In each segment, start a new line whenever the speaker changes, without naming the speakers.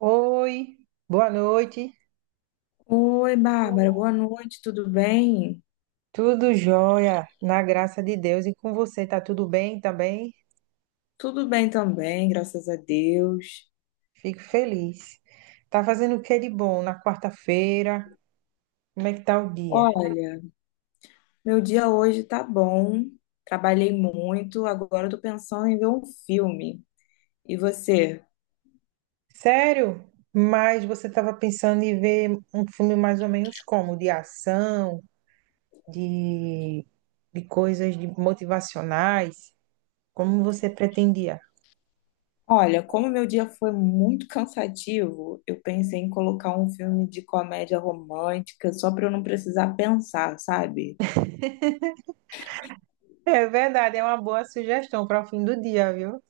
Oi, boa noite.
Oi, Bárbara, boa noite, tudo bem?
Tudo jóia, na graça de Deus. E com você, tá tudo bem também?
Tudo bem também, graças a Deus.
Fico feliz. Tá fazendo o que de bom na quarta-feira? Como é que tá o dia?
Olha, meu dia hoje tá bom, trabalhei muito, agora eu tô pensando em ver um filme. E você?
Sério? Mas você estava pensando em ver um filme mais ou menos como? De ação, de, de coisas de motivacionais? Como você pretendia?
Olha, como meu dia foi muito cansativo, eu pensei em colocar um filme de comédia romântica só para eu não precisar pensar, sabe?
É verdade, é uma boa sugestão para o fim do dia, viu?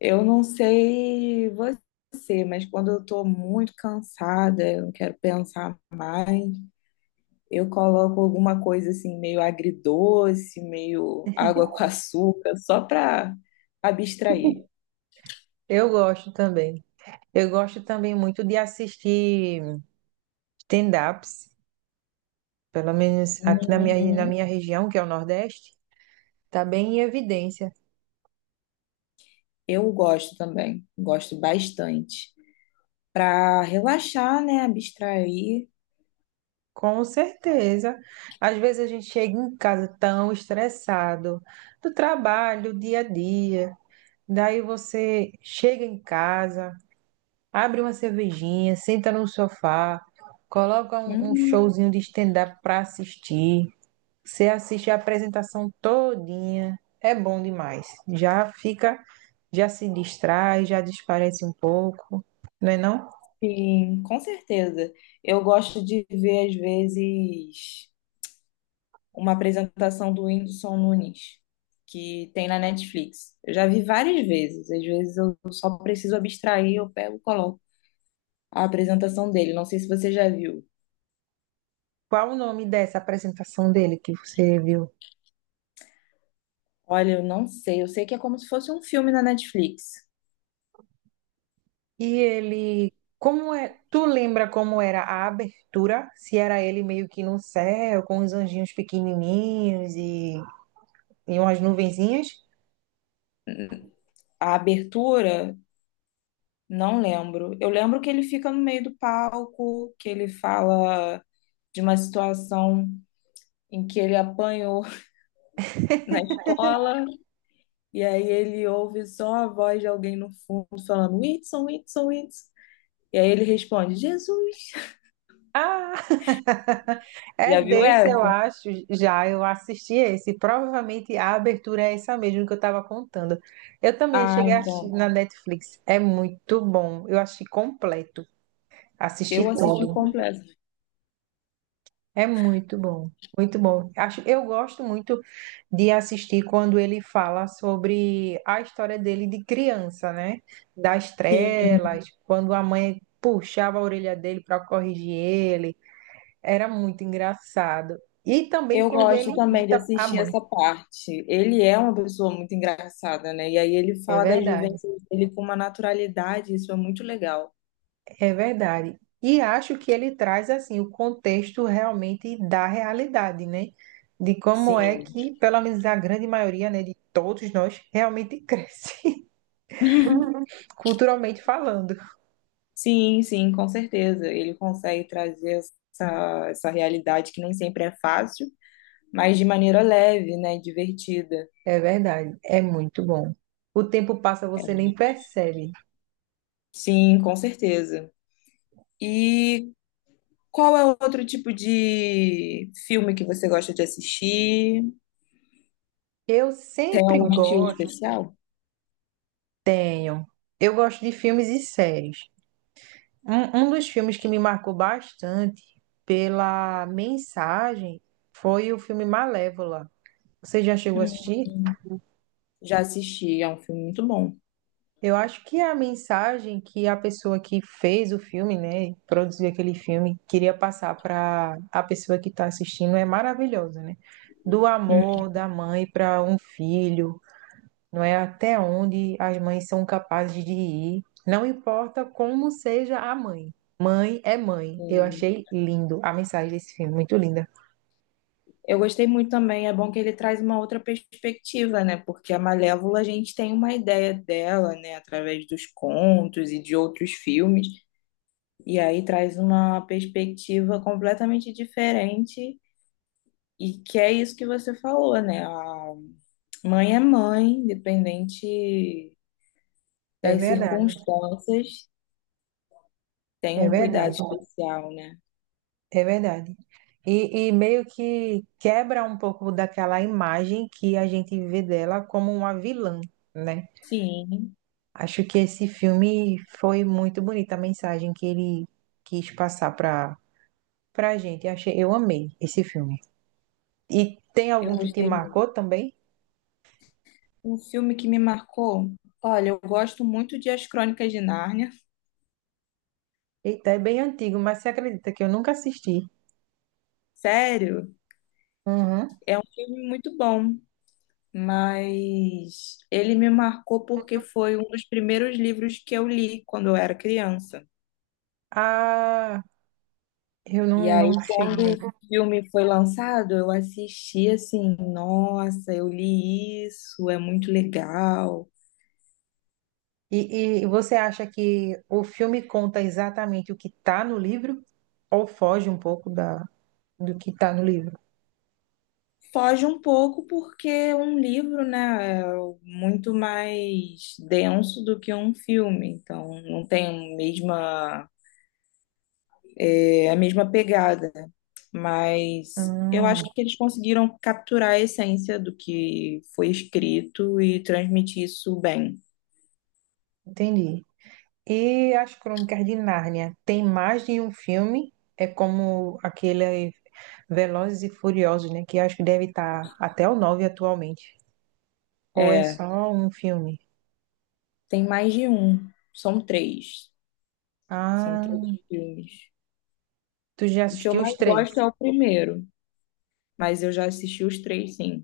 Eu não sei você, mas quando eu tô muito cansada, eu não quero pensar mais. Eu coloco alguma coisa assim, meio agridoce, meio água com açúcar, só para abstrair.
Eu gosto também. Eu gosto também muito de assistir stand-ups, pelo menos aqui na minha, na
Uhum.
minha região, que é o Nordeste, está bem em evidência.
Eu gosto também, gosto bastante. Para relaxar, né? Abstrair.
Com certeza. Às vezes a gente chega em casa tão estressado do trabalho, do dia a dia. Daí você chega em casa, abre uma cervejinha, senta no sofá, coloca um
Hum,
showzinho de stand-up para assistir. Você assiste a apresentação todinha, é bom demais. Já fica, já se distrai, já desparece um pouco, não é não?
sim, com certeza. Eu gosto de ver, às vezes, uma apresentação do Whindersson Nunes, que tem na Netflix. Eu já vi várias vezes, às vezes eu só preciso abstrair, eu pego e coloco a apresentação dele. Não sei se você já viu.
Qual o nome dessa apresentação dele que você viu?
Olha, eu não sei, eu sei que é como se fosse um filme na Netflix.
E ele, como é? Tu lembra como era a abertura? Se era ele meio que no céu, com os anjinhos pequenininhos e umas nuvenzinhas?
A abertura, não lembro. Eu lembro que ele fica no meio do palco, que ele fala de uma situação em que ele apanhou na escola, e aí ele ouve só a voz de alguém no fundo falando: Whitson, Whitson, Whitson. E aí ele responde: Jesus.
Ah, é
Já viu
desse, eu
essa?
acho, já eu assisti esse. Provavelmente a abertura é essa mesmo que eu estava contando. Eu também
Ah,
cheguei a assistir
então.
na Netflix. É muito bom. Eu achei completo. Assisti
Eu assisti
tudo.
completo.
É muito bom. Muito bom. Acho, eu gosto muito de assistir quando ele fala sobre a história dele de criança, né? Das
Sim,
trelas, quando a mãe puxava a orelha dele para corrigir ele, era muito engraçado. E também
eu
quando ele
gosto também de
imita a
assistir
mãe.
essa parte. Ele é uma pessoa muito engraçada, né? E aí ele
É
fala das
verdade,
vivências dele com uma naturalidade, isso é muito legal.
é verdade. E acho que ele traz assim o contexto realmente da realidade, né? De como é
Sim,
que, pelo menos a grande maioria, né, de todos nós realmente cresce, culturalmente falando.
sim, sim, com certeza. Ele consegue trazer essa realidade que nem sempre é fácil, mas de maneira leve, né? Divertida.
É verdade, é muito bom. O tempo passa, você nem percebe.
Sim, com certeza. E qual é o outro tipo de filme que você gosta de assistir?
Eu
É
sempre
um estilo
gosto,
especial?
tenho. Eu gosto de filmes e séries. Um dos filmes que me marcou bastante pela mensagem foi o filme Malévola. Você já chegou a assistir?
Hum, já assisti, é um filme muito bom.
Eu acho que a mensagem que a pessoa que fez o filme, né, produziu aquele filme, queria passar para a pessoa que está assistindo é maravilhosa, né? Do amor da mãe para um filho, não é até onde as mães são capazes de ir, não importa como seja a mãe. Mãe é mãe. Eu
Hum.
achei lindo a mensagem desse filme, muito linda.
Eu gostei muito também, é bom que ele traz uma outra perspectiva, né? Porque a Malévola a gente tem uma ideia dela, né? Através dos contos e de outros filmes. E aí traz uma perspectiva completamente diferente. E que é isso que você falou, né? A mãe é mãe, independente
É
das
verdade,
circunstâncias, tem
é
um cuidado
verdade,
especial, né?
é verdade. E meio que quebra um pouco daquela imagem que a gente vê dela como uma vilã, né?
Sim,
Acho que esse filme foi muito bonita a mensagem que ele quis passar para gente. Achei, eu amei esse filme. E tem
eu
algum que te
gostei muito.
marcou também?
Um filme que me marcou, olha, eu gosto muito de As Crônicas de Nárnia,
Eita, é bem antigo, mas você acredita que eu nunca assisti?
sério,
Uhum.
filme muito bom, mas ele me marcou porque foi um dos primeiros livros que eu li quando eu era criança.
Ah, eu
E
não,
aí,
não
quando
cheguei a
o
ver.
filme foi lançado, eu assisti assim, nossa, eu li isso, é muito legal.
E você acha que o filme conta exatamente o que está no livro ou foge um pouco da, do que está no livro?
Foge um pouco porque um livro, né, é muito mais denso do que um filme, então não tem a mesma, é a mesma pegada, mas eu acho
Hum,
que eles conseguiram capturar a essência do que foi escrito e transmitir isso bem.
entendi. E as Crônicas de Nárnia, tem mais de um filme? É como aquele Velozes e Furiosos, né? Que acho que deve estar até o nove atualmente. Ou é
É,
só um filme?
tem mais de um, são três
Ah,
filmes.
tu já
O que eu
assistiu os
mais
três?
gosto é o primeiro, mas eu já assisti os três, sim.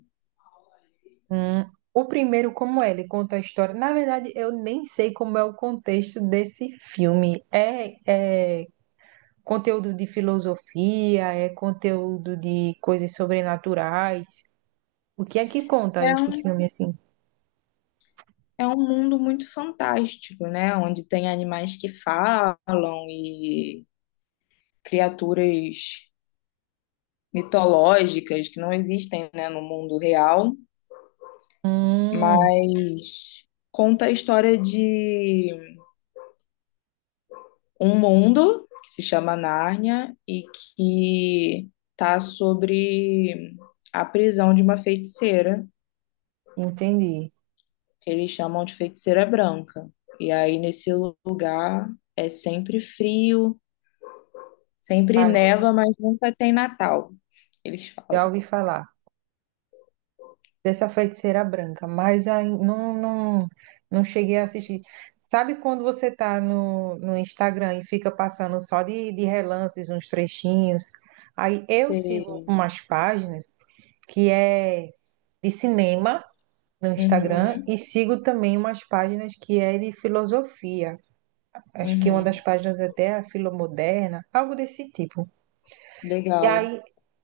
Hum, o primeiro, como é? Ele conta a história. Na verdade, eu nem sei como é o contexto desse filme. É conteúdo de filosofia, é conteúdo de coisas sobrenaturais. O que é que conta esse
É,
filme assim?
é um mundo muito fantástico, né? Onde tem animais que falam e criaturas mitológicas que não existem, né, no mundo real,
Hum,
mas conta a história de um mundo que se chama Nárnia e que tá sobre a prisão de uma feiticeira,
entendi.
que eles chamam de feiticeira branca. E aí nesse lugar é sempre frio. Sempre
Ah,
neva, mas nunca tem Natal, eles
já
falam.
ouvi falar dessa feiticeira branca, mas aí não, não cheguei a assistir. Sabe quando você tá no Instagram e fica passando só de relances, uns trechinhos? Aí eu sigo
Sei.
umas páginas que é de cinema no Instagram e
Uhum,
sigo também umas páginas que é de filosofia. Acho que uma das
uhum.
páginas é até Filomoderna, algo desse tipo. E
Legal.
aí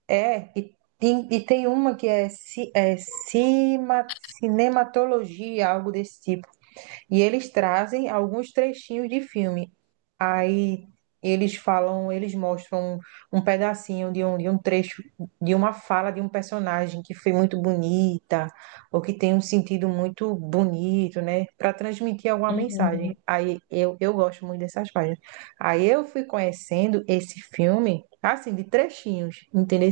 é, e, tem uma que é, cinematologia, algo desse tipo. E eles trazem alguns trechinhos de filme. Aí eles falam, eles mostram um pedacinho de um trecho, de uma fala de um personagem que foi muito bonita, ou que tem um sentido muito bonito, né? Para transmitir alguma mensagem.
Uhum.
Aí eu gosto muito dessas páginas. Aí eu fui conhecendo esse filme, assim, de trechinhos, entendeu?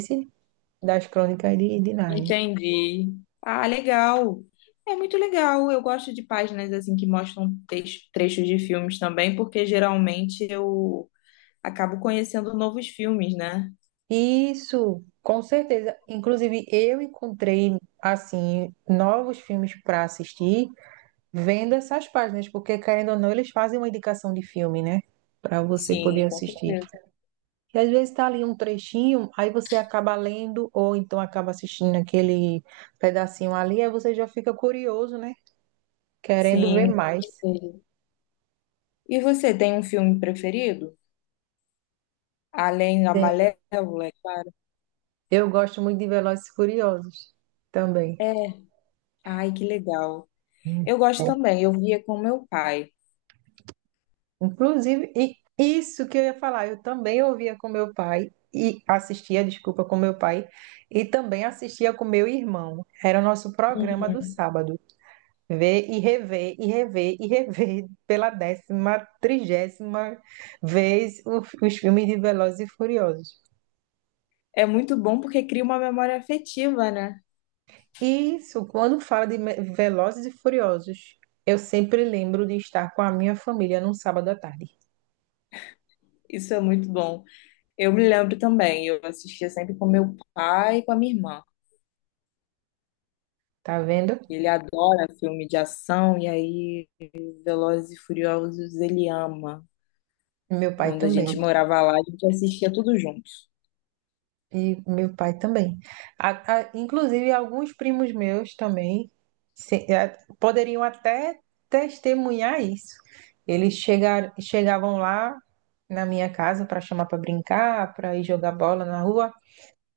Das Crônicas de Nárnia.
Entendi. Ah, legal. É muito legal. Eu gosto de páginas assim que mostram trechos de filmes também, porque geralmente eu acabo conhecendo novos filmes, né?
Isso, com certeza. Inclusive, eu encontrei, assim, novos filmes para assistir vendo essas páginas, porque, querendo ou não, eles fazem uma indicação de filme, né? Para você poder
Sim, com
assistir.
certeza.
E às vezes tá ali um trechinho, aí você acaba lendo, ou então acaba assistindo aquele pedacinho ali, aí você já fica curioso, né? Querendo ver
Sim, com
mais.
certeza. E você tem um filme preferido? Além da Malévola, é claro.
Eu gosto muito de Velozes e Furiosos também.
É. Ai, que legal. Eu gosto também, eu via com meu pai.
Inclusive, e isso que eu ia falar, eu também ouvia com meu pai e assistia, desculpa, com meu pai e também assistia com meu irmão. Era o nosso programa
Uhum.
do sábado. Ver e rever, e rever, e rever pela décima, trigésima vez os filmes de Velozes e Furiosos.
É muito bom porque cria uma memória afetiva, né?
E isso, quando fala Velozes e Furiosos, eu sempre lembro de estar com a minha família num sábado à tarde.
Isso é muito bom. Eu me lembro também, eu assistia sempre com meu pai e com a minha irmã.
Tá vendo?
Ele adora filme de ação e aí Velozes e Furiosos ele ama.
Meu pai
Quando a gente
também.
morava lá, a gente assistia tudo junto.
E meu pai também. Inclusive, alguns primos meus também poderiam até testemunhar isso. Chegavam lá na minha casa para chamar para brincar, para ir jogar bola na rua,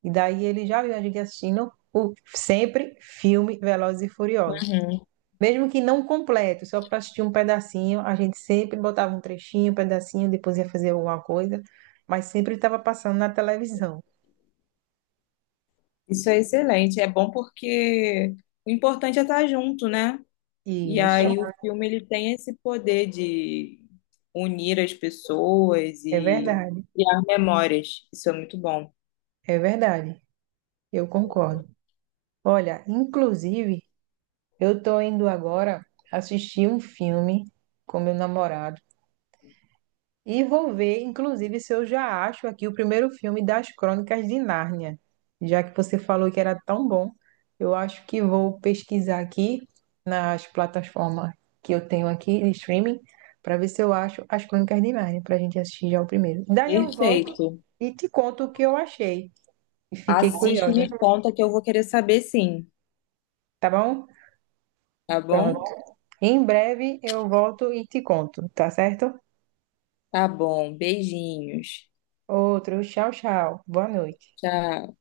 e daí eles já viam a gente assistindo sempre filme Velozes e Furiosos.
Uhum.
Mesmo que não completo, só para assistir um pedacinho, a gente sempre botava um trechinho, um pedacinho, depois ia fazer alguma coisa, mas sempre estava passando na televisão.
Isso é excelente, é bom porque o importante é estar junto, né? E
E isso.
aí o filme ele tem esse poder de unir as pessoas
É
e
verdade,
criar memórias. Isso é muito bom.
é verdade. Eu concordo. Olha, inclusive, eu tô indo agora assistir um filme com meu namorado e vou ver, inclusive, se eu já acho aqui o primeiro filme das Crônicas de Nárnia. Já que você falou que era tão bom, eu acho que vou pesquisar aqui nas plataformas que eu tenho aqui de streaming para ver se eu acho as Crônicas de Nárnia para a gente assistir já o primeiro. Daí eu volto
Perfeito.
e te conto o que eu achei. E fiquei
Assiste e
curiosa.
me conta que eu vou querer saber, sim,
Tá bom?
tá
Pronto.
bom?
Em breve eu volto e te conto, tá certo?
Tá bom. Beijinhos.
Outro, tchau, tchau. Boa noite.
Tchau.